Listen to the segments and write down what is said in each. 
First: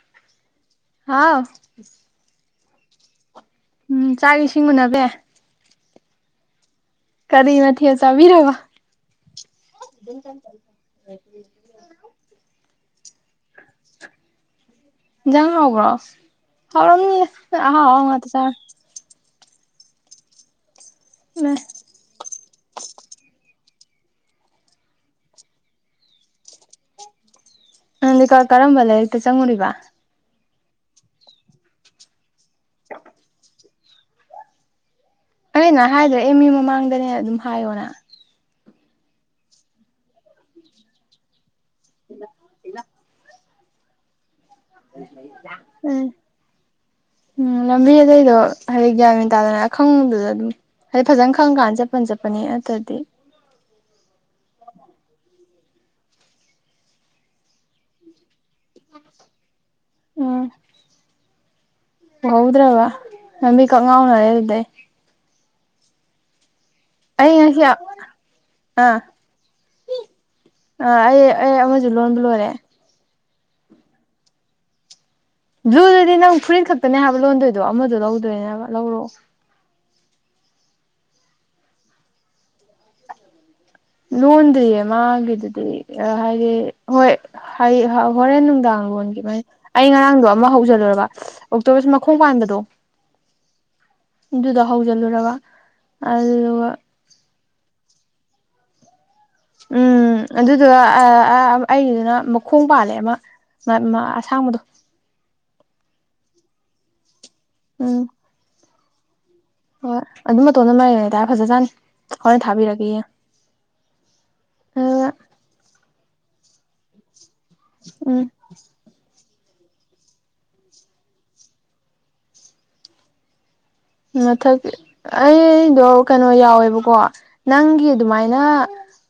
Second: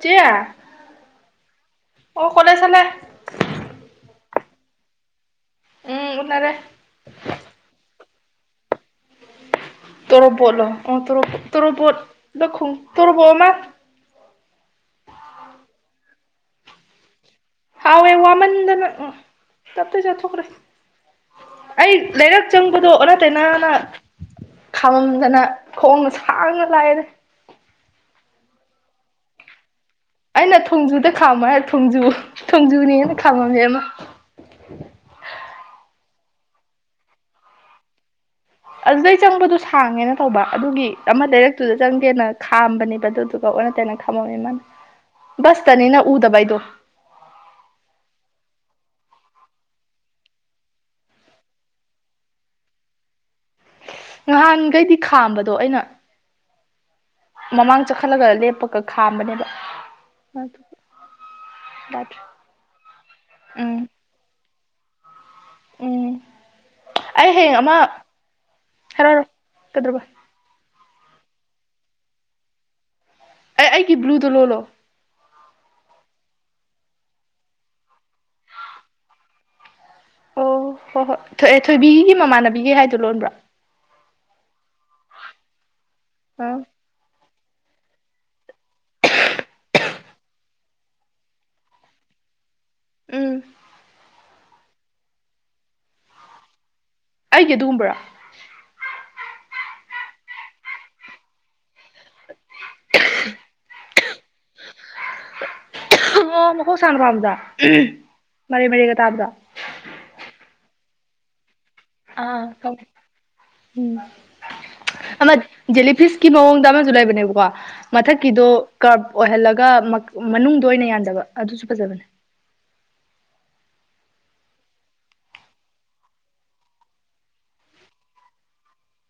ꯆꯌꯥ ꯍꯥꯎ ꯑꯣ ꯀꯂ ꯆꯂꯦ ꯎꯝ ꯆꯥꯛ ꯏꯁꯤꯡ ꯎꯨꯟꯅꯕ ꯎꯝ ꯎꯅꯔꯦ ꯀꯔꯤ ꯅ ꯑ ꯆꯕꯤꯔ ꯋꯥ ꯇꯣꯔꯣꯕꯣꯠꯂꯣ ꯇꯣꯔꯣꯕꯣꯠꯗꯣꯡ ꯇꯣꯔꯣꯕꯣꯠ ꯑꯃ ꯌꯥ ꯑꯣꯒ꯭ꯔ ꯀꯝ ꯍꯥꯎꯦ ꯋꯥ ꯃꯟꯗꯅ ꯆꯖ ꯊꯈꯔ ꯎ ꯑꯩ ꯂꯩꯔꯛ ꯆꯪꯕꯗꯣ ꯑꯣꯔ ꯇꯅꯥꯅ ꯈꯥꯃꯝꯗꯅ ꯈꯣꯡꯅ ꯁꯥꯡꯅ ꯂꯥꯛꯑꯦꯗ ꯅꯪ ꯀꯔꯝꯕ ꯂꯥꯏꯔꯤꯛꯇ ꯆꯪꯉꯨꯔꯤꯕ ꯑꯩꯅ ꯊꯣꯡꯖꯨꯗ ꯈꯥꯝꯃ ꯍꯥꯏꯔ ꯊꯣꯡꯖꯨ ꯊꯣꯡꯖꯨꯅꯦꯅ ꯈꯥꯝꯃꯝꯃꯦꯃ ꯀꯩꯅ ꯍꯥꯏꯗ꯭ꯔꯦ ꯑꯦꯝ ꯑꯦ ꯃꯃꯥꯡꯗꯅꯦ ꯑꯗꯨꯝ ꯍꯥꯏꯌꯣꯅ ꯑꯗꯨꯗꯩ ꯆꯪꯕꯗꯣ ꯁꯥꯡꯉꯦꯅ ꯇꯧꯕ ꯑꯗꯨꯒꯤ ꯑꯃ ꯂꯩꯔꯛꯇꯨꯗ ꯆꯪꯒꯦꯅ ꯈꯥꯝꯕꯅꯦꯕ ꯑꯗꯨꯗꯨ ꯑꯣꯟꯅ ꯇꯩꯅ ꯈꯝꯃꯧꯃꯤ ꯏꯃꯅ ꯕꯁꯇꯅꯤꯅ ꯎꯝ ꯎꯗꯕꯩꯗꯣ ꯎꯝ ꯂꯝꯕꯤ ꯑꯇꯩꯗꯣ ꯍꯥꯏꯗꯤ ꯒ꯭ꯌꯥꯟꯃꯤꯦꯟꯟ ꯇꯥꯗꯅ ꯑꯈꯪꯗꯨꯗ ꯑꯗꯨꯝ ꯍꯥꯏꯗꯤ ꯐꯖꯅ ꯈꯪ ꯀꯥꯟꯗ ꯆꯠꯄꯟ ꯆꯠꯄꯅꯤ ꯑꯗꯨꯗꯤ ꯅꯍꯥꯟꯈꯩꯗꯤ ꯈꯥꯝꯕꯗꯣ ꯑꯩꯅ ꯃꯃꯥꯡ ꯆꯈꯠꯂꯒ ꯂꯦꯞꯄ ꯈꯥꯝꯕꯅꯦꯕ ꯎꯝ ꯑꯗꯨ ꯎꯍꯧꯗ꯭ꯔꯕ ꯂꯝꯕꯤ ꯀꯛ ꯎꯝ ꯉꯥꯎꯅꯔꯦ ꯑꯗꯨꯗꯩ ꯎꯝ ꯑꯩ ꯍꯌꯦꯡ ꯉꯁꯤ ꯑꯃ ꯑꯥ ꯍꯥꯏꯔꯛꯔꯣ ꯀꯗꯕ ꯑꯥ ꯑꯩ ꯑꯩ ꯑꯃꯁꯨ ꯂꯣꯟꯕ ꯂꯣꯏꯔꯦ ꯑꯦ ꯑꯩꯒꯤ ꯕ꯭ꯂꯨꯗꯣ ꯂꯣꯜꯂꯣ ꯕ꯭ꯂꯨꯗꯨꯗꯤ ꯅꯪ ꯐꯨꯔꯤꯟ ꯈꯛꯇꯅꯦ ꯍꯥꯏꯕ ꯂꯣꯟꯗꯣꯏꯗꯣ ꯑꯃꯗꯣ ꯂꯧꯗꯣꯏꯅꯦꯕ ꯂꯧꯔꯣꯑꯣ ꯑꯣ ꯍꯣꯏ ꯍꯣꯏ ꯑꯦ ꯊꯣꯏꯕꯤꯒꯤ ꯃꯃꯥꯟꯅꯕꯤꯒꯤ ꯍꯥꯏꯗꯨꯣ ꯂꯣꯟꯕ꯭ꯔꯥ ꯂꯣꯟꯗꯤꯌꯦ ꯃꯥꯒꯤꯗꯨꯗꯤ ꯑ ꯍꯥꯏꯗꯤ ꯍꯣꯏ ꯍꯣꯔꯦꯟ ꯅꯨꯡꯗꯥꯡ ꯑꯩ ꯉꯔꯥꯡꯗꯣ ꯑꯃ ꯍꯧꯖꯗꯨꯔꯕ ꯑꯣꯛꯇꯣꯕꯔꯁꯨ ꯃꯈꯣꯡ ꯄꯥꯟꯕꯗꯣ ꯎꯝ ꯑꯗꯨꯗ ꯍꯧꯖꯤꯜꯂꯨꯔꯕ ꯑꯗꯨꯒ ꯑꯩꯒꯤ ꯑꯗꯨꯒꯨꯝꯕ꯭ꯔꯥ ꯎꯝ ꯑꯗꯨꯗꯣ ꯑꯩ ꯅ ꯃꯈꯣꯡ ꯄꯥꯜꯂꯦ ꯑꯃ ꯑꯁꯥꯡꯕꯗꯣ ꯑꯣ ꯃꯈꯣꯡ ꯁꯥꯡꯅ ꯄꯥꯝꯕꯗꯣ ꯎꯝ ꯃꯔꯩ ꯃꯔꯩꯒ ꯇꯥꯕꯗꯣ ꯍꯣꯏ ꯑꯗꯨ ꯃꯇꯣꯟꯗ ꯃꯔꯩ ꯃꯔꯩ ꯇꯔ ꯐꯖꯖꯥꯅꯤ ꯑꯥ ꯀ ꯎꯝ ꯑꯗꯨꯒ ꯑꯃꯗ ꯖꯤꯂꯤ ꯐꯤꯁꯀꯤ ꯃꯑꯣꯡꯗ ꯑꯃꯁꯨ ꯂꯩꯕꯅꯦꯕꯀꯣ ꯎꯝ ꯃꯊꯛꯀꯤꯗꯣ ꯀꯔꯞ ꯑꯣꯏꯍꯜꯂꯒ ꯃꯅꯨꯡꯗ ꯑꯣꯏꯅ ꯌꯥꯟꯗꯕ ꯑꯗꯨꯁꯨ ꯐꯖꯕꯅꯦ ꯃꯊꯛ ꯑꯩꯗꯣ ꯀꯩꯅꯣ ꯌꯥꯎꯋꯦꯕꯀꯣ ꯅꯪꯒꯤ ꯑꯗꯨꯃꯥꯏꯅ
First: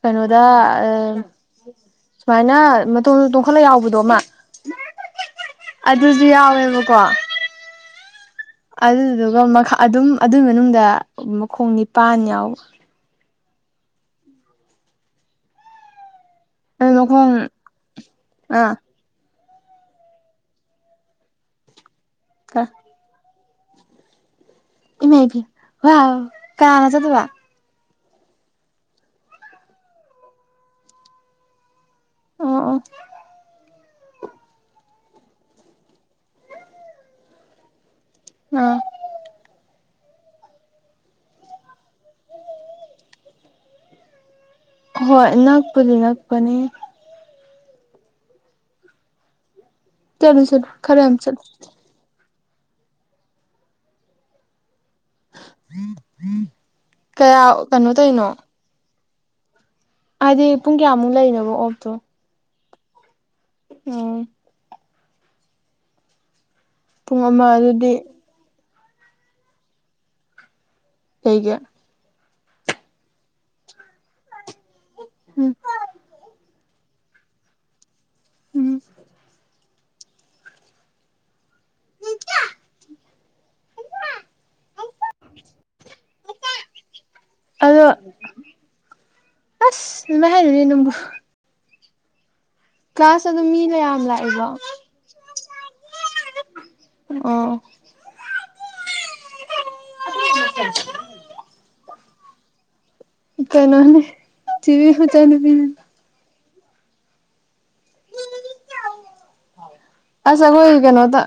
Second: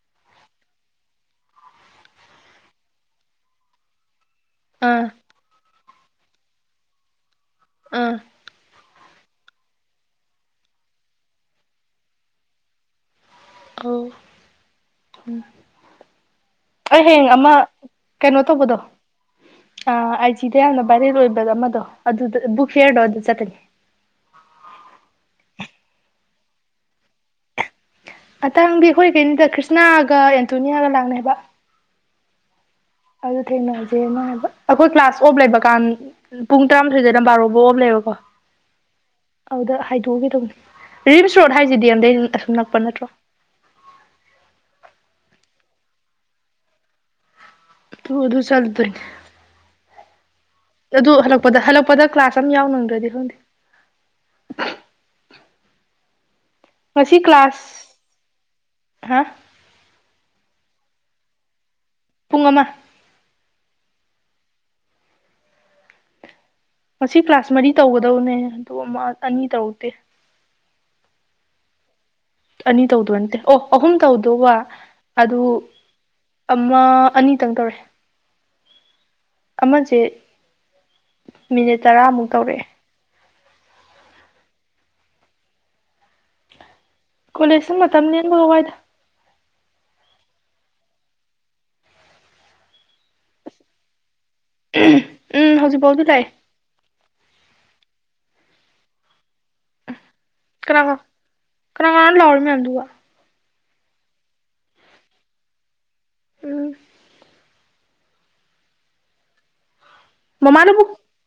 ꯀꯩꯅꯣꯗ ꯁꯨꯃꯥꯏꯅ ꯃꯇꯣꯟ ꯇꯣꯡꯈꯠꯂ ꯌꯥꯎꯕꯗꯣ ꯑꯃ ꯑꯥ ꯑꯗꯨꯁꯨ ꯌꯥꯎꯋꯦꯕꯀꯣ ꯑꯥ ꯑꯗꯨꯗꯨꯒ ꯃꯈꯥ ꯑꯗꯨꯝ ꯑꯗꯨꯏ ꯃꯅꯨꯡꯗ ꯃꯈꯣꯡ ꯅꯤꯄꯥꯟ ꯌꯥꯎ ꯑꯣ ꯑꯗꯨ ꯑꯩ ꯍꯌꯦꯡ ꯃꯈꯣꯡ ꯑꯃ ꯀꯩꯅꯣ ꯑꯥ ꯇꯧꯕꯗꯣ ꯑ ꯑꯥꯏꯖꯤꯗ ꯌꯥꯝꯅ ꯚꯥꯏꯔꯦꯜ ꯑꯣꯏꯕ ꯑꯃꯗꯣ ꯑꯗꯨꯗ ꯕꯨꯛ ꯐꯤꯌꯥꯔꯗꯣ ꯑꯗꯨ ꯆꯠꯇꯣꯢꯅꯤ ꯏꯃꯥꯢ ꯄꯦꯃ ꯋꯥꯎ ꯀꯥꯅꯒ ꯆꯠꯇꯣꯢꯕꯥ ꯑꯇꯥꯡꯕꯤ ꯑꯩꯈꯣꯏ ꯀꯩꯅꯤꯗ ꯀ꯭ꯔꯤꯁꯅꯥꯒ ꯑꯦꯟꯇꯣꯅꯤꯌꯥꯒ ꯂꯥꯛꯅꯤ ꯍꯥꯢꯕ ꯑꯣ ꯑꯣ ꯑꯗꯨ ꯊꯦꯡꯅꯁꯦꯅ ꯍꯥꯏꯕ ꯑꯩꯈꯣꯏ ꯀ꯭ꯂꯥꯁ ꯑꯣꯐ ꯂꯩꯕ ꯀꯥꯟ ꯄꯨꯡ ꯇꯔꯥꯃꯥꯊꯣꯏꯗꯩꯅ ꯕꯥꯔꯣꯕꯣꯛ ꯑꯣꯐ ꯂꯩꯌꯦꯕꯀꯣ ꯎꯝ ꯑꯗꯨꯗ ꯍꯥꯏꯗꯣꯛꯎꯒꯦꯗꯧꯅꯤ ꯔꯤꯝꯁ ꯔꯣꯗ ꯍꯥꯏꯁꯤꯗꯤ ꯗꯤ ꯑꯦꯝ ꯗꯩ ꯅꯛꯄ ꯅꯠꯇ꯭ꯔꯣ ꯍꯣꯏ ꯅꯛꯄꯨꯗꯤ ꯅꯛꯄꯅꯤ ꯇꯨ ꯑꯗꯨ ꯆꯠ ꯇꯣꯢꯅꯤ ꯆꯂꯨ ꯆꯂꯨ ꯑꯗꯨ ꯍꯜꯂꯛꯄꯗ ꯍꯜꯂꯛꯄꯗ ꯀ꯭ꯂꯥꯁ ꯑꯃ ꯌꯥꯎ ꯅꯪꯗ꯭ꯔꯗꯤ ꯈꯪꯗꯦ ꯉꯁꯤ ꯀꯌꯥ ꯀ꯭ꯂꯥꯁ ꯀꯩꯅꯣ ꯇꯧꯔꯤꯅꯣ ꯍꯥ ꯍꯥꯏꯗꯤ ꯄꯨꯡ ꯀꯌꯥꯃꯨꯛ ꯂꯩꯅꯣꯕ ꯑꯣꯞꯇꯣ ꯄꯨꯡ ꯑꯃ ꯎꯝ ꯉꯁꯤ ꯄꯨꯡ ꯑꯃ ꯀ꯭ꯂꯥꯁ ꯃꯔꯤ ꯑꯗꯨꯗꯤ ꯇꯧꯒꯗꯕꯅꯦ ꯑꯗꯨ ꯑꯃ ꯑꯅꯤ ꯇꯧꯗꯦ ꯀꯩꯒꯤ ꯑꯅꯤ ꯇꯧꯗꯣꯏꯅꯠꯇꯦ ꯑꯣ ꯑꯍꯨꯝ ꯇꯧꯗꯧꯕ ꯑꯗꯨ ꯎꯝ ꯑꯃ ꯑꯅꯤꯇꯪ ꯇꯧꯔꯦ ꯎꯝ ꯑꯃꯁꯦ ꯃꯤꯅꯤꯠ ꯇꯔꯥꯃꯨꯛ ꯇꯧꯔꯛꯑꯦ ꯀꯣꯂꯦꯖꯇ ꯑꯗꯣ ꯃꯇꯝ ꯂꯦꯟꯕꯒ ꯋꯥꯏꯗ ꯑꯁ ꯂꯥꯢꯔꯔꯦ ꯅꯪꯕꯨ ꯀ꯭ꯂꯥꯁ ꯑꯗꯨꯝ ꯃꯤ ꯃꯌꯥꯝ ꯂꯥꯛꯏꯕꯣ ꯎꯝ ꯍꯧꯖꯤꯛꯐꯥꯎꯗꯤ ꯂꯥꯛꯑꯦ ꯑꯣ ꯀꯅꯥ ꯀꯅꯥꯅꯣ ꯂꯥꯎꯔꯤ ꯃꯌꯥꯝꯗꯨꯕꯣ ꯀꯩꯅꯣꯅꯦ ꯆꯦ ꯕꯦ ꯃꯆꯥꯅꯨꯄꯤꯅꯤ ꯎꯝ ꯑꯁ ꯑꯈꯣꯏ ꯃꯃꯥꯅꯕꯨ ꯀꯩꯅꯣꯗ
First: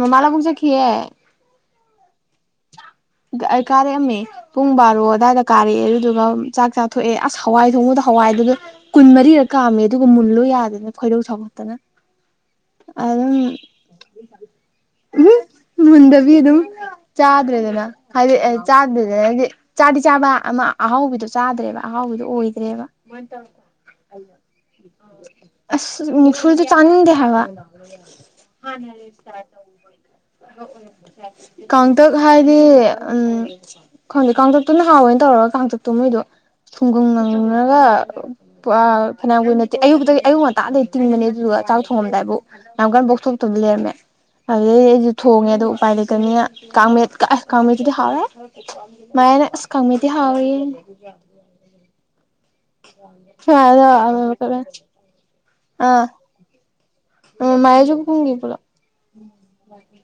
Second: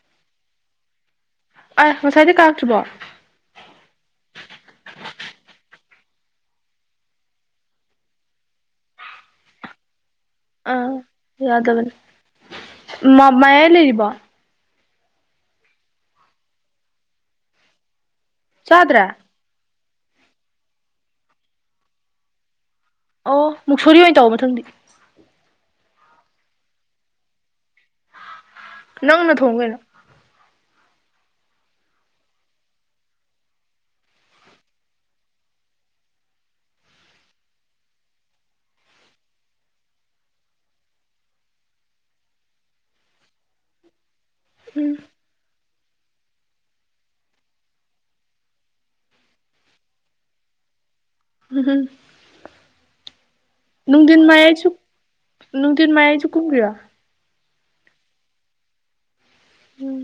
ꯃꯥꯃꯥ ꯂꯥꯕꯨꯛ ꯆꯠꯈꯤꯌꯦ ꯑꯁ ꯉꯁꯥꯏꯗꯩ ꯀꯥꯔꯛꯇ꯭ꯔꯤꯕꯣ ꯑꯩ ꯀꯔꯛ ꯑꯝꯃꯦ ꯄꯨꯡ ꯕꯥꯔꯣ ꯑꯗꯨꯋꯥꯏꯗ ꯀꯥꯔꯛꯑꯦ ꯑꯗꯨꯗꯨꯒ ꯆꯥꯛ ꯆꯥꯊꯣꯛꯑꯦ ꯑꯁ ꯍꯋꯥꯏ ꯊꯣꯡꯕꯗꯣ ꯍꯋꯥꯏꯗꯨꯗ ꯀꯨꯟꯃꯔꯤꯔꯛ ꯀꯥꯝꯃꯦ ꯑꯗꯨꯒ ꯃꯨꯟꯂꯣ ꯌꯥꯗꯅ ꯑꯥ ꯈꯣꯏꯗꯧ ꯁꯥꯎꯒꯠꯇꯅ ꯌꯥꯗꯕꯅꯤ ꯑꯗꯨꯝ ꯃꯌꯥꯏ ꯂꯩꯔꯤꯕꯣ ꯎꯝ ꯃꯨꯟꯗꯕꯤ ꯑꯗꯨꯝ ꯆꯥꯗ꯭ꯔꯦꯗꯅ ꯍꯥꯏꯗꯤ ꯆꯥꯗ꯭ꯔꯦ ꯆꯥꯗ꯭ꯔꯦꯗꯅ ꯍꯥꯏꯗꯤ ꯆꯥꯗꯤ ꯆꯥꯕ ꯑꯃ ꯑꯍꯥꯎꯕꯤꯗꯣ ꯆꯥꯗ꯭ꯔꯦꯕ ꯑꯍꯥꯎꯕꯤꯗꯣ ꯑꯣꯏꯗ꯭ꯔꯦꯕ ꯑꯣ ꯃꯨꯛꯁꯣꯔꯤ ꯑꯣꯏꯅ ꯇꯧ ꯃꯊꯪꯗꯤ [unintelligible] ꯑꯁ ꯃꯨꯁ‌ꯣꯔꯤꯗꯤ ꯆꯥꯅꯤꯡꯗꯦ ꯍꯥꯏꯕ ꯅꯪꯅ ꯊꯣꯡꯉꯨ ꯀꯩꯅꯣ ꯀꯥꯡꯇꯛ ꯍꯥꯏꯗꯤ꯫ ꯎꯝ ꯈꯪꯗ‌ꯦ ꯀꯥꯡꯇꯛꯇꯨꯅ ꯍꯥꯎꯋꯦꯅ ꯇꯧꯔꯒ ꯀꯥꯡꯇꯛꯇꯨ ꯃꯣꯏꯗꯣ ꯁꯨꯡꯒꯪꯅꯔꯒ꯫ ꯐꯅꯌꯥꯝ ꯀꯨꯏꯅꯗꯤ ꯑꯌꯨꯛꯇꯒꯤ ꯑꯌꯨꯛ ꯉꯟꯇꯥꯗꯒꯤ ꯇꯤꯡꯕꯅꯦ ꯑꯗꯨꯗꯨꯒ ꯆꯥꯛ ꯊꯣꯡꯉꯝꯗꯥꯏꯕꯧ꯫ ꯌꯥꯝ ꯀꯟꯅ ꯄꯣꯛꯊꯣꯛꯇꯕꯤ ꯂꯩꯔꯝꯃꯦ꯫ ꯑꯗꯨꯗꯩꯗꯤ ꯎꯝ ꯑꯩꯁꯨ ꯊꯣꯡꯉꯦ ꯑꯗꯨ ꯎꯄꯥꯏ ꯂꯩꯇꯥꯕꯥꯅꯤꯅ ꯀꯥꯃꯦꯠꯀꯥ ꯑꯩꯗꯤ ꯍꯥꯎꯋꯦ ꯃꯌꯥꯏꯅ ꯑꯁ ꯈꯪꯃ‌ꯦꯠꯇꯤ ꯍꯥꯎꯔ‌ꯦꯌ‌ꯦ [unintelligible] [unintelligible] ꯅꯨꯡꯇꯤꯟ ꯃꯥꯌꯥꯏꯁꯨ ꯀꯨꯝꯒꯔꯤꯔꯣ꯫ ꯎꯝ ꯃꯌꯥꯏꯁꯨ ꯀꯨꯝꯈꯤ ꯄꯨꯂꯞ ꯎꯝ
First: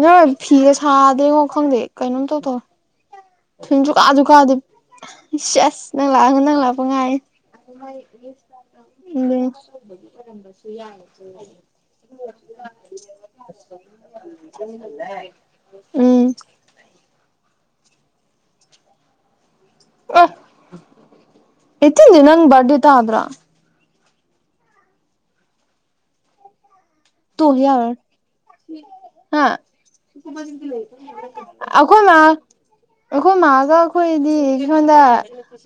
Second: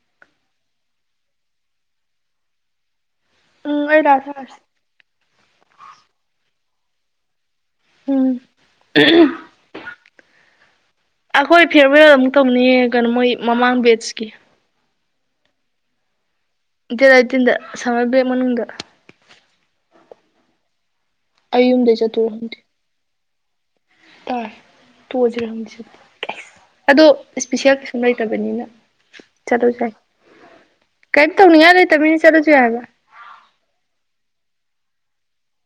ꯅꯪ ꯐꯤꯒꯥ ꯁꯥꯗꯦꯉꯣ ꯈꯪꯗꯦ ꯀꯩꯅꯣꯝ ꯏꯇꯧ ꯇꯧꯔꯦ ꯅꯨꯡꯊꯤꯟ ꯎꯝ ꯑꯩ ꯂꯥꯛꯑ ꯁꯨꯡꯀꯥꯁꯨ ꯀꯥꯗꯦ ꯆꯥꯔꯁꯤ ꯑꯁ ꯅꯪ ꯂꯥꯛꯑꯒ ꯅꯪ ꯂꯥꯛꯄ ꯎꯝ ꯉꯥꯏꯔꯤꯅꯦ ꯑꯗꯨꯅ‌ꯤ ꯑꯩꯈꯣꯏ ꯐꯤꯌꯔꯋꯦꯜ ꯑꯃꯨꯛ ꯇꯧꯅꯤꯌꯦ ꯀꯩꯅꯣ ꯃꯣꯏ ꯃꯃꯥꯡ ꯕꯦꯠꯁꯀꯤ ꯎꯝ ꯗꯦꯠ ꯑꯦꯠꯇꯤꯟꯗ ꯁꯥꯃꯔꯕꯔ‌ꯦꯛ ꯃꯅꯨꯡꯗ ꯑ ꯑꯩ ꯌꯨꯝꯗꯩ ꯑ‌ꯦꯠꯇꯤꯟꯁ‌ꯦ ꯆꯠꯇꯣꯏꯔ ꯅꯪ ꯕ‍꯭ꯔꯥꯗ‌ꯦ ꯇꯥꯗꯔꯣ ꯇꯥꯏ ꯇꯣꯑꯁꯤꯔ ꯈꯪꯗ‌ꯦ ꯑꯗꯣ ꯇꯣ ꯏꯁꯄꯤꯁꯦꯜ ꯌꯥꯔꯣꯏ ꯀꯩꯁꯨꯝ ꯂꯩꯇꯕꯅꯤꯅ꯫ ꯍꯥ ꯆꯠꯂꯁꯨ ꯌꯥꯏ ꯀꯩꯝ ꯇꯧꯅꯤꯉꯥꯏ ꯑꯩꯈꯣꯏ ꯃꯥ ꯂꯩꯇꯝꯅꯤꯅ ꯆꯠꯂꯁꯨ ꯌꯥꯏ ꯍꯥꯏꯕ ꯑꯩꯈꯣꯏ ꯃꯥꯒ ꯑꯩꯈꯣꯏ ꯗꯤ ꯁꯣꯟꯗ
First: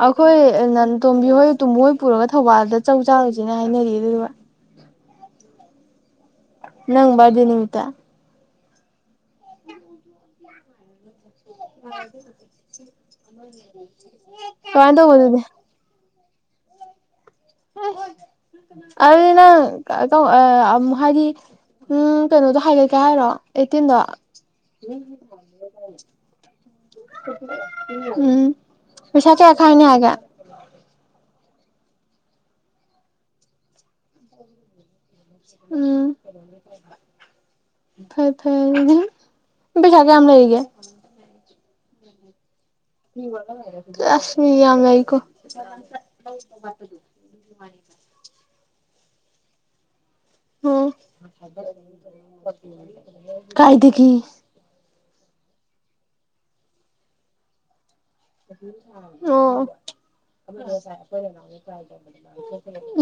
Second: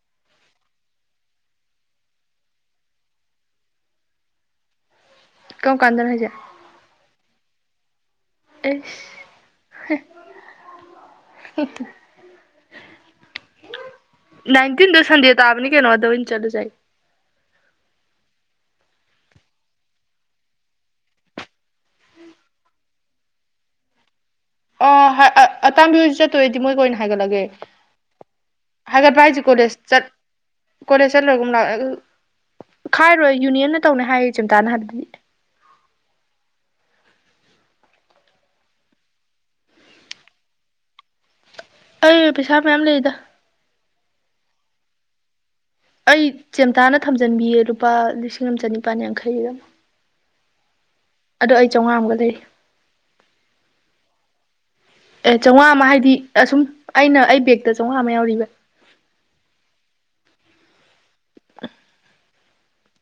ꯑꯩꯈꯣꯏ ꯅꯟ ꯇꯣꯝꯕꯤ ꯍꯣꯏ ꯇꯣꯃꯨ ꯍꯣꯏ ꯄꯨꯔꯒ ꯊꯧꯕꯥꯜꯗ ꯆꯧ ꯆꯥꯔꯨꯁ‌ꯦꯅ ꯍꯥꯏꯅꯔꯤꯌꯦ ꯑꯗꯨꯗꯨꯒ꯫ ꯀꯔꯝ ꯀꯥꯟꯗꯅꯣ ꯍꯥꯏꯁꯦ ꯅꯪ ꯕꯔꯥꯗꯦ ꯅꯨꯃꯤꯠꯇ꯫ [unintelligible] ꯀꯃꯥꯏ ꯇꯧꯕ ꯑꯗꯨꯗꯤ꯫ ꯀꯩꯅꯣꯗ ꯑꯣꯏꯅ ꯆꯠꯂꯨꯁꯦ ꯑꯗꯨꯗꯤ ꯅꯪ ꯑꯥ ꯍꯥꯏꯗꯤ ꯎꯝ ꯀꯩꯅꯣꯗꯣ ꯍꯥꯏꯒꯠꯀꯦ ꯍꯥꯏꯔꯣ ꯑꯦꯠꯇꯤꯟꯗ‌ꯣ꯫ ꯑꯣ ꯑꯥ ꯑꯇꯥꯡꯕꯤ ꯍꯣꯏꯁꯨ ꯆꯠꯇꯣꯏ ꯑꯣꯏꯗꯤ ꯃꯣꯏꯒꯥ ꯑꯣꯏꯅ ꯍꯥꯏꯒꯠꯂꯒꯦ ꯎꯝ ꯍꯥꯏꯒꯠꯄ ꯄꯩꯁꯥ ꯍꯥꯏꯁ‌ꯦ ꯀꯌꯥ ꯀꯣꯂꯦꯖ ꯈꯥꯏꯅꯤ ꯆꯠ ꯍꯥꯏꯒꯦ ꯀꯣꯂꯦꯖ ꯆꯠꯂꯒꯨꯝꯂꯥ ꯈꯥꯏꯔꯣꯏ ꯌꯨꯅꯤꯌꯟꯅ ꯇꯧꯅꯤ ꯍꯥꯏꯌꯦ ꯆꯝꯇꯥꯅ ꯍꯥꯏꯕꯗꯗꯤ꯫ ꯎꯝ ꯐꯩ ꯐꯩ ꯑꯗꯨꯗꯤ ꯅꯪ ꯄꯩꯁꯥ ꯀꯌꯥꯝ ꯂꯩꯔꯤꯒꯦ꯫ ꯑꯩ ꯄꯩꯁꯥ ꯃꯌꯥꯝ ꯂꯩꯗ ꯑꯁ ꯃꯤꯗꯤ ꯌꯥꯝ ꯂꯩꯀꯣ꯫ ꯑꯩ ꯆꯦꯝꯇꯥꯅ ꯊꯝꯖꯟꯕꯤꯌꯦ ꯂꯨꯄꯥ ꯂꯤꯁꯤꯡ ꯑꯃ ꯆꯅꯤꯄꯥꯥꯟ ꯌꯥꯡꯈꯩꯔ ꯑꯣ ꯑꯗꯣ ꯑꯩ ꯆꯥꯝꯃꯉꯥ ꯑꯃꯒ ꯂꯩꯔꯤ ꯀꯥꯏꯗꯒꯤ ꯑꯦ ꯆꯧꯉꯥ ꯑꯃ ꯍꯥꯏꯗꯤ ꯑꯁꯨꯝ ꯑꯩꯅ ꯑꯩ ꯕꯦꯛꯇ ꯆꯧꯉꯥ ꯑꯃ ꯌꯥꯎꯔꯤꯌ‌ꯦ ꯑꯣ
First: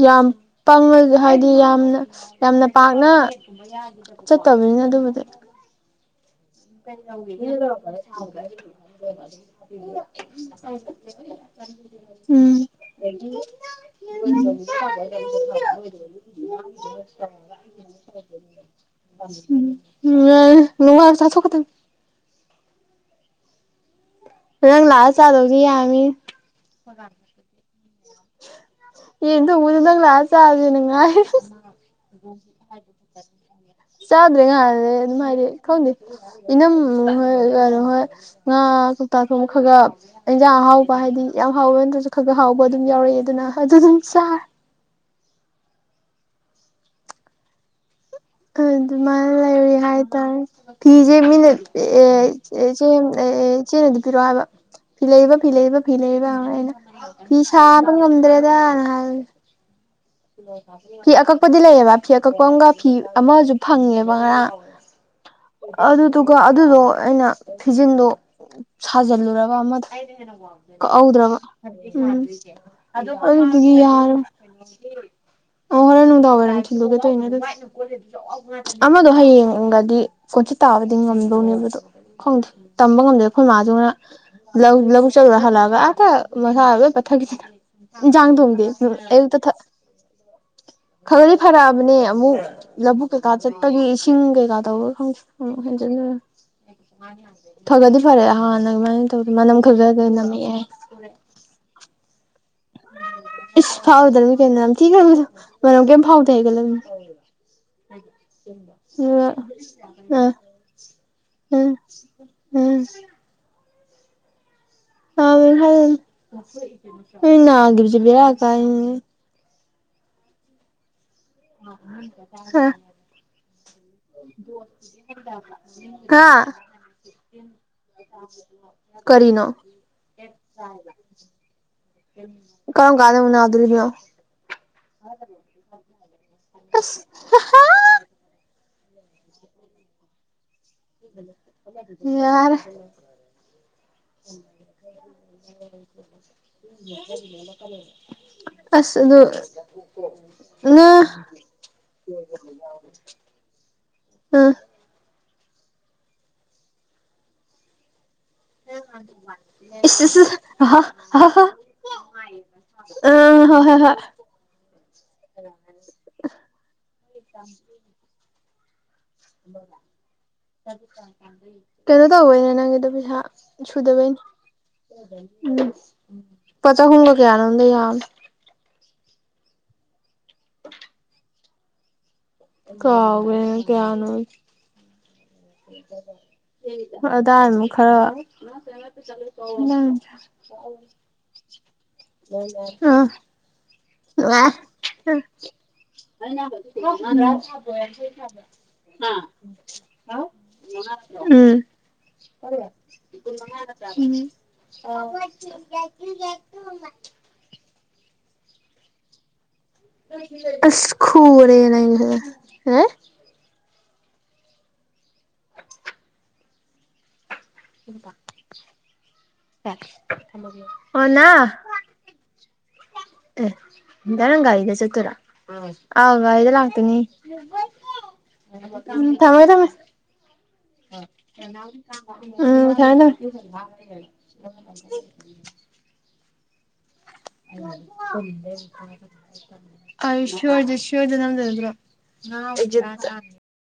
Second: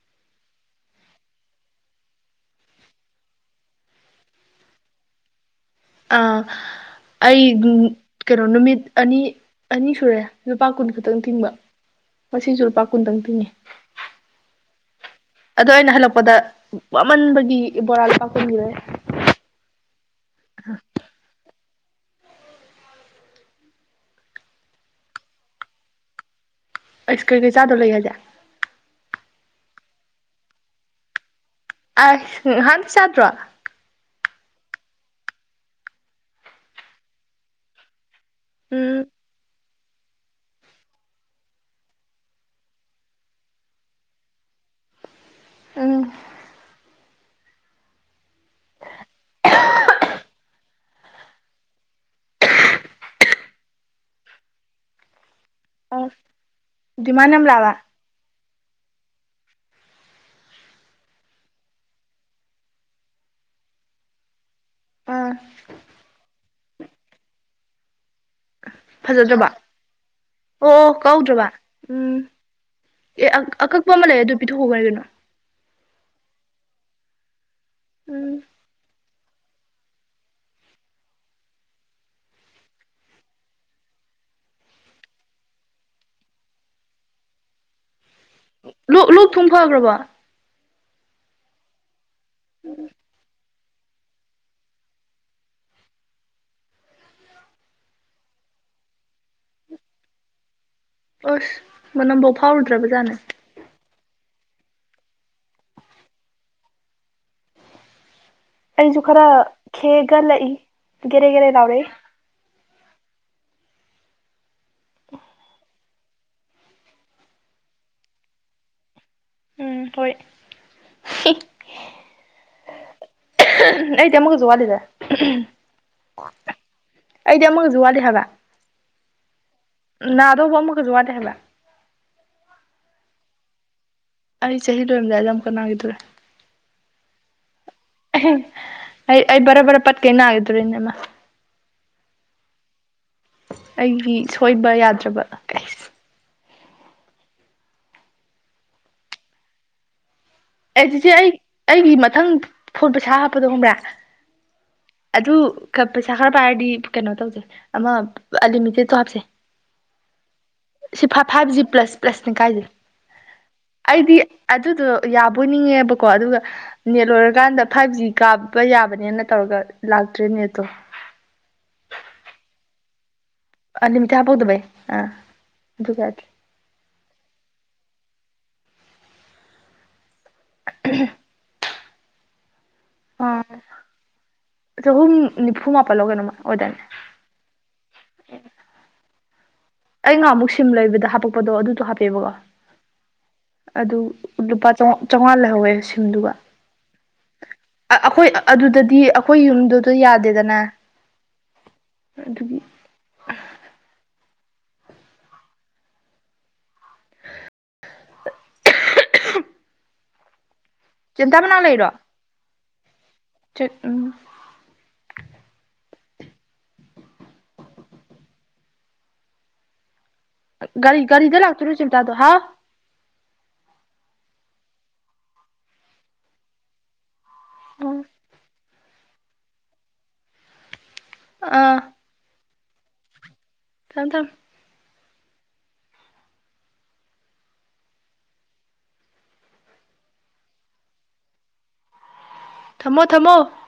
ꯌꯥꯝ ꯄꯪꯅ ꯍꯥꯏꯗꯤ ꯌꯥꯝꯅ ꯌꯥꯝꯅ ꯄꯥꯛꯅ꯫ ꯆꯠꯇꯕꯅꯤꯅ ꯑꯗꯨꯕꯨꯗꯤ꯫ ꯑꯥ ꯑꯩ ꯀꯩꯅꯣ ꯅꯨꯃꯤꯠ ꯑꯅꯤ ꯑꯅꯤ ꯁꯨꯔꯦ ꯂꯨꯄꯥ ꯀꯨꯟ ꯈꯛꯇꯪ ꯇꯤꯡꯕ ꯉꯥꯁꯤꯁꯨ ꯂꯨꯄꯥ ꯀꯨꯟ ꯇꯪ ꯇꯤꯡꯉ‌ꯦ ꯎꯝ [unintelligible] ꯑꯗꯣ ꯑꯩꯅ ꯍꯜꯂꯛꯄꯗ ꯋꯥꯃꯟꯕꯒꯤ ꯕꯣꯔꯥ ꯂꯨꯄꯥ ꯀꯨꯟꯒꯤ ꯂꯩꯔꯛꯑꯦ ꯎꯝ ꯌꯥꯔ‌ꯦ ꯅꯨꯡꯉꯥꯏ ꯆꯊꯣꯛꯀꯗꯕꯅꯤ ꯅꯪ ꯂꯥꯛꯑꯥ ꯆꯥꯗꯔ꯭ꯗꯤ ꯌꯥꯔꯔꯣꯏ ꯑꯩꯁ ꯀꯔꯤ ꯀꯩ ꯆꯥꯗꯣ ꯂꯩ ꯍꯥꯏꯗꯥꯏ ꯌꯦꯟ ꯊꯣꯡꯕꯗꯣ ꯅꯪ ꯂꯥꯛꯑ ꯆꯥꯒꯦꯅ ꯉꯥꯏꯔꯤ ꯑꯁ ꯉꯍꯥꯟ ꯆꯗ꯭ꯔꯣ ꯆꯥꯗ꯭ꯔꯦ ꯉꯍꯥꯟꯗꯩꯩ ꯑꯗꯨꯝ ꯍꯥꯢꯗꯤ ꯈꯪꯗꯦ ꯏꯅꯝꯃ ꯃꯣꯏ ꯀꯩꯅꯣ ꯍꯣꯏ ꯉꯥ ꯎꯝ ꯀꯣꯛꯇꯥ ꯊꯣꯡꯕ ꯈꯔꯥ ꯏꯟꯖꯥꯡ ꯑꯍꯥꯎꯕ ꯍꯥꯏꯗꯤ ꯌꯥꯝ ꯍꯥꯎꯕ ꯅꯠꯇ꯭ꯔꯁꯨ ꯈꯒ ꯍꯥꯎꯕ ꯑꯗꯨꯝ ꯌꯥꯎꯔꯛꯑꯦ ꯑꯗꯨꯅ ꯑꯗꯨ ꯑꯗꯨꯝ ꯆꯔꯦ ꯑꯝ ꯑꯗꯨꯃꯥꯏ ꯂꯩꯔꯤ ꯍꯥꯏꯇꯥꯔꯦ ꯐꯤꯁꯦ ꯃꯤꯅ ꯑꯦ ꯆꯦꯅꯗꯤ ꯄꯤꯔꯣꯑꯣ ꯍꯥꯏꯕ ꯐꯤ ꯂꯩꯕ ꯐꯤ ꯂꯩꯕ ꯐꯤ ꯑ ꯂꯩꯕ ꯑꯩꯅ ꯗꯤꯃꯥꯟ ꯐꯤ ꯌꯥꯝ ꯂꯥꯛꯑꯕ ꯁꯥꯕ ꯉꯝꯗ꯭ꯔꯦꯗꯅ ꯍꯥꯏꯕ ꯐꯤ ꯑꯀꯛꯄꯗꯤ ꯂꯩꯌꯦꯕ ꯐꯤ ꯑꯀꯛꯄ ꯑꯃꯒ ꯐꯤ ꯑꯃꯁꯨ ꯐꯪꯉꯦꯕ ꯉꯔꯥꯡ ꯑꯥ ꯑꯗꯨꯗꯨꯒ ꯑꯗꯨꯗꯣ ꯑꯩꯅ ꯐꯤꯖꯤꯟꯗꯣ ꯐꯖꯗ꯭ꯔꯕ ꯁꯥꯖꯤꯜꯂꯨꯔꯒ ꯑꯃꯗꯣ ꯑꯣ ꯀꯛꯑꯧꯗ꯭ꯔꯕ ꯀꯧꯗ꯭ꯔꯕ ꯎꯝ ꯑꯗꯨꯗꯨꯗꯤ ꯌꯥꯔꯣꯏ ꯄꯤꯊꯣꯛꯈꯣ ꯀꯔꯤꯅꯣ ꯑꯣ ꯍꯣꯔꯦꯟ ꯅꯨꯡꯗꯥꯡ ꯋꯥꯏꯔꯝ ꯊꯤꯜꯂꯨꯒꯦ ꯇꯧꯏꯅꯦ ꯎꯝ ꯑꯃꯗꯣ ꯍꯌꯦꯡꯒꯗꯤ ꯁꯥꯈꯤꯠ ꯇꯥꯕꯗꯤ ꯉꯝꯗꯧꯅꯦꯕꯗꯣ ꯈꯪꯗꯦ ꯇꯝꯕ ꯉꯝꯗꯦ ꯑꯩꯈꯣꯏ ꯃꯥꯗꯨꯅ ꯂꯧ ꯂꯧꯕꯨꯛ ꯆꯠꯂꯨꯔ ꯍꯜꯂꯛ ꯑꯒ ꯑꯇꯥ ꯃꯁꯥ ꯂꯣꯏ ꯐꯠꯊꯥꯒꯤꯗꯅ ꯏꯟꯁꯥꯡ ꯊꯣꯡꯗꯦ ꯂꯣꯛ ꯂꯣꯛ ꯑꯌꯨꯛꯇꯥ ꯊꯨꯡ ꯊꯛ ꯐꯈ꯭ꯔꯕꯣ ꯈꯔꯗꯤ ꯐꯔꯛꯑꯥꯕꯅꯦ ꯑꯃꯨꯛ ꯂꯧꯕꯨꯛ ꯀꯩꯀꯥ ꯆꯠꯄꯒꯤ ꯏꯁꯤꯡ ꯀꯩꯀꯥ ꯇꯧꯕꯔ ꯈꯪꯗꯦ ꯑꯃꯨꯛ ꯍꯦꯟꯖꯤꯟꯂꯦ ꯊꯥꯕꯜꯗꯤ ꯐꯔꯦ ꯍꯥꯟꯅ ꯑꯗꯨꯃꯥꯏꯅ ꯇꯧꯗꯦ ꯃꯅꯝ ꯈꯛꯇ ꯑꯗꯨ ꯅꯝꯃꯛꯑꯦ ꯍꯥꯏꯌꯦ ꯎꯁ ꯃꯅꯝꯕꯧ ꯐꯥꯎꯔꯨꯗ꯭ꯔꯕꯖꯥꯅꯦ ꯏꯁ ꯐꯥꯎꯗ꯭ꯔꯗꯤ ꯀꯩꯅꯣ ꯅꯃꯊꯤꯈꯔ꯭ꯕꯗꯨ ꯃꯅꯝ ꯀꯩꯝ ꯐꯥꯎꯗꯦ ꯍꯥꯏꯒꯠꯂꯕꯅꯤ ꯑꯩꯁꯨ ꯈꯔ ꯑ ꯈꯦꯒꯠꯂꯛꯏ ꯒꯦꯔꯦ ꯒꯦꯔꯦ ꯎꯝ ꯂꯥꯎꯔꯦꯍꯦ ꯎꯝ ꯑꯧ ꯍꯧ ꯅꯪ ꯅꯗꯕꯁꯦ ꯕꯦꯔꯥ ꯀꯥꯏꯅꯦ ꯎꯝ ꯍꯣꯏ ꯑꯩꯗꯤ ꯑꯃꯒꯁꯨ ꯋꯥꯠꯂꯤꯗ ꯑ ꯑꯥ ꯑꯩꯗꯤ ꯑꯃꯒꯁꯨ ꯋꯥꯠꯂꯤ ꯍꯥꯏꯕ ꯀꯔꯤꯅꯣ ꯅꯥꯗꯧꯕ ꯑꯃꯒꯁꯨ ꯋꯥꯠꯂꯤ ꯍꯥꯏꯕ ꯀꯔꯝ ꯀꯥꯟꯗ ꯎꯅꯥꯗꯨꯔꯤꯕꯅꯣ ꯑꯩ ꯆꯍꯤ ꯂꯣꯏꯔꯝꯗꯥꯏꯗ ꯑꯃꯨꯛꯀ ꯅꯥꯈꯤꯗꯣꯔꯦ ꯑꯁ ꯍꯥ ꯍꯥ ꯑꯩ ꯑꯩ ꯕꯦꯔꯦ ꯕꯦꯔꯦ ꯄꯠ ꯀꯩ ꯅꯒꯤꯗꯨꯔꯤꯅꯦ ꯑꯃꯥꯥ ꯌꯥꯔꯦ ꯑꯩꯒꯤ ꯁꯣꯏꯕ ꯌꯥꯗ꯭ꯔꯕ ꯀꯩꯁ ꯑꯁ ꯑꯗꯨ ꯅ ꯑꯩꯗꯤ ꯆꯦ ꯑꯩ ꯑꯩꯒꯤ ꯃꯊꯪ ꯐꯣꯟ ꯄꯩꯁꯥ ꯍꯥꯞꯄꯗꯣ ꯈꯪꯕ꯭ꯔꯥ ꯎꯝ ꯑꯗꯨ ꯈꯔ ꯄꯩꯁꯥ ꯈꯔ ꯄꯥꯏꯔꯗꯤ ꯀꯩꯅꯣ ꯇꯧꯁꯦ ꯑꯃ ꯑꯟꯂꯤꯃꯤꯇꯦꯠꯇꯣ ꯍꯥꯞꯁꯦ ꯏꯁ ꯏꯁ ꯑꯍꯥ ꯁꯤ ꯐꯥ ꯐꯥꯏꯚ ꯖꯤ ꯄ꯭ꯂꯁ ꯄ꯭ꯂꯁꯅꯦ ꯀꯥꯏꯖꯦ ꯑ ꯍꯣꯏ ꯍꯣꯏ ꯍꯣꯏ ꯑꯗꯨꯗꯣ ꯌꯥꯕꯣꯏ ꯅꯤꯡꯉꯦꯕꯀꯣ ꯑꯗꯨꯒ ꯅꯦꯠ ꯂꯣꯏꯔꯀꯥꯟꯗ ꯐꯥꯏꯚ ꯖꯤ ꯀꯥꯕ ꯌꯥꯕꯅꯦꯅ ꯇꯧꯔꯒ ꯂꯥꯛꯇ꯭ꯔꯦ ꯅꯦꯠꯇꯣ ꯀꯩꯅꯣ ꯇꯧꯕꯅꯦ ꯅꯪꯒꯤꯗꯨ ꯄꯩꯁꯥ ꯑꯟꯂꯤꯃꯤꯇꯦꯠ ꯁꯨꯗꯕꯩꯅꯤ ꯍꯥꯞꯄꯧꯗꯕꯩ ꯑꯥ ꯎꯝ ꯑꯗꯨꯒ ꯄ ꯆꯍꯨꯝꯒ ꯀꯌꯥꯅꯣꯃꯗ ꯌꯥꯝꯅꯦ [unintelligible] ꯑꯥ ꯀꯥꯎꯒꯔꯦ ꯀꯌꯥꯅꯣ ꯆꯍꯨꯝ ꯅꯤꯐꯨ ꯃꯥꯄꯜ ꯂ ꯀꯩꯅꯣꯝ ꯑꯣꯏꯗꯥꯏꯅꯦ ꯑꯗꯥꯏ ꯑꯃꯨꯛ ꯈꯔ ꯎꯝ ꯑꯩ ꯅꯍꯥꯟꯃꯨꯛ ꯁꯤꯝ ꯂꯩꯕꯗ ꯍꯥꯄꯛꯄꯗꯣ ꯑꯗꯨꯗꯣ ꯍꯥꯞꯄꯦꯕꯀꯣ ꯑꯗꯨ ꯂꯨꯄꯥ ꯆꯥꯝꯃꯉꯥ ꯂꯩꯍꯧꯋꯦ ꯁꯤꯝꯗꯨꯒ ꯑꯩꯈꯣꯏ ꯑꯗꯨꯗꯗꯤ ꯑꯩꯈꯣꯏ ꯌꯨꯝꯗꯨꯗ ꯌꯥꯗꯦꯗꯅ ꯎꯝ ꯐ ꯑꯗꯨꯒꯤ [unintelligible] [unintelligible] [unintelligible] ꯑꯁ ꯆꯦꯟꯇꯥ ꯈꯨꯔꯦ ꯃꯅꯥꯛ ꯂꯩꯔꯣ ꯅꯪꯁꯦ ꯑꯦ ꯎꯝ [inaudible] ꯒꯥꯔꯤ ꯑꯣꯅꯥ ꯒꯥꯔꯤꯗ ꯂꯥꯛꯇꯣꯏꯔꯣ ꯆꯦꯝꯇꯥꯗꯣ ꯍꯥꯎ ꯑꯦ ꯔꯪ ꯏꯗ ꯆꯠꯇꯨꯔ [inaudible] ꯑꯧ ꯒꯥꯔꯤꯗ ꯂꯥꯛꯇꯣꯢꯅꯦ ꯑꯣ ꯎꯝ ꯊꯝꯃꯦ ꯊꯝꯃꯦ ꯑꯥ ꯎꯝ ꯊꯝꯃꯦ ꯊꯝꯃꯦ ꯊꯝꯃꯣ ꯊꯝꯃꯣ ꯑꯖ ꯁꯖ ꯅꯝꯗ ꯑꯗꯨ꯭ꯔꯣ [inaudible] ꯊꯝꯃꯣ ꯊꯝꯃꯣ [unintelligible]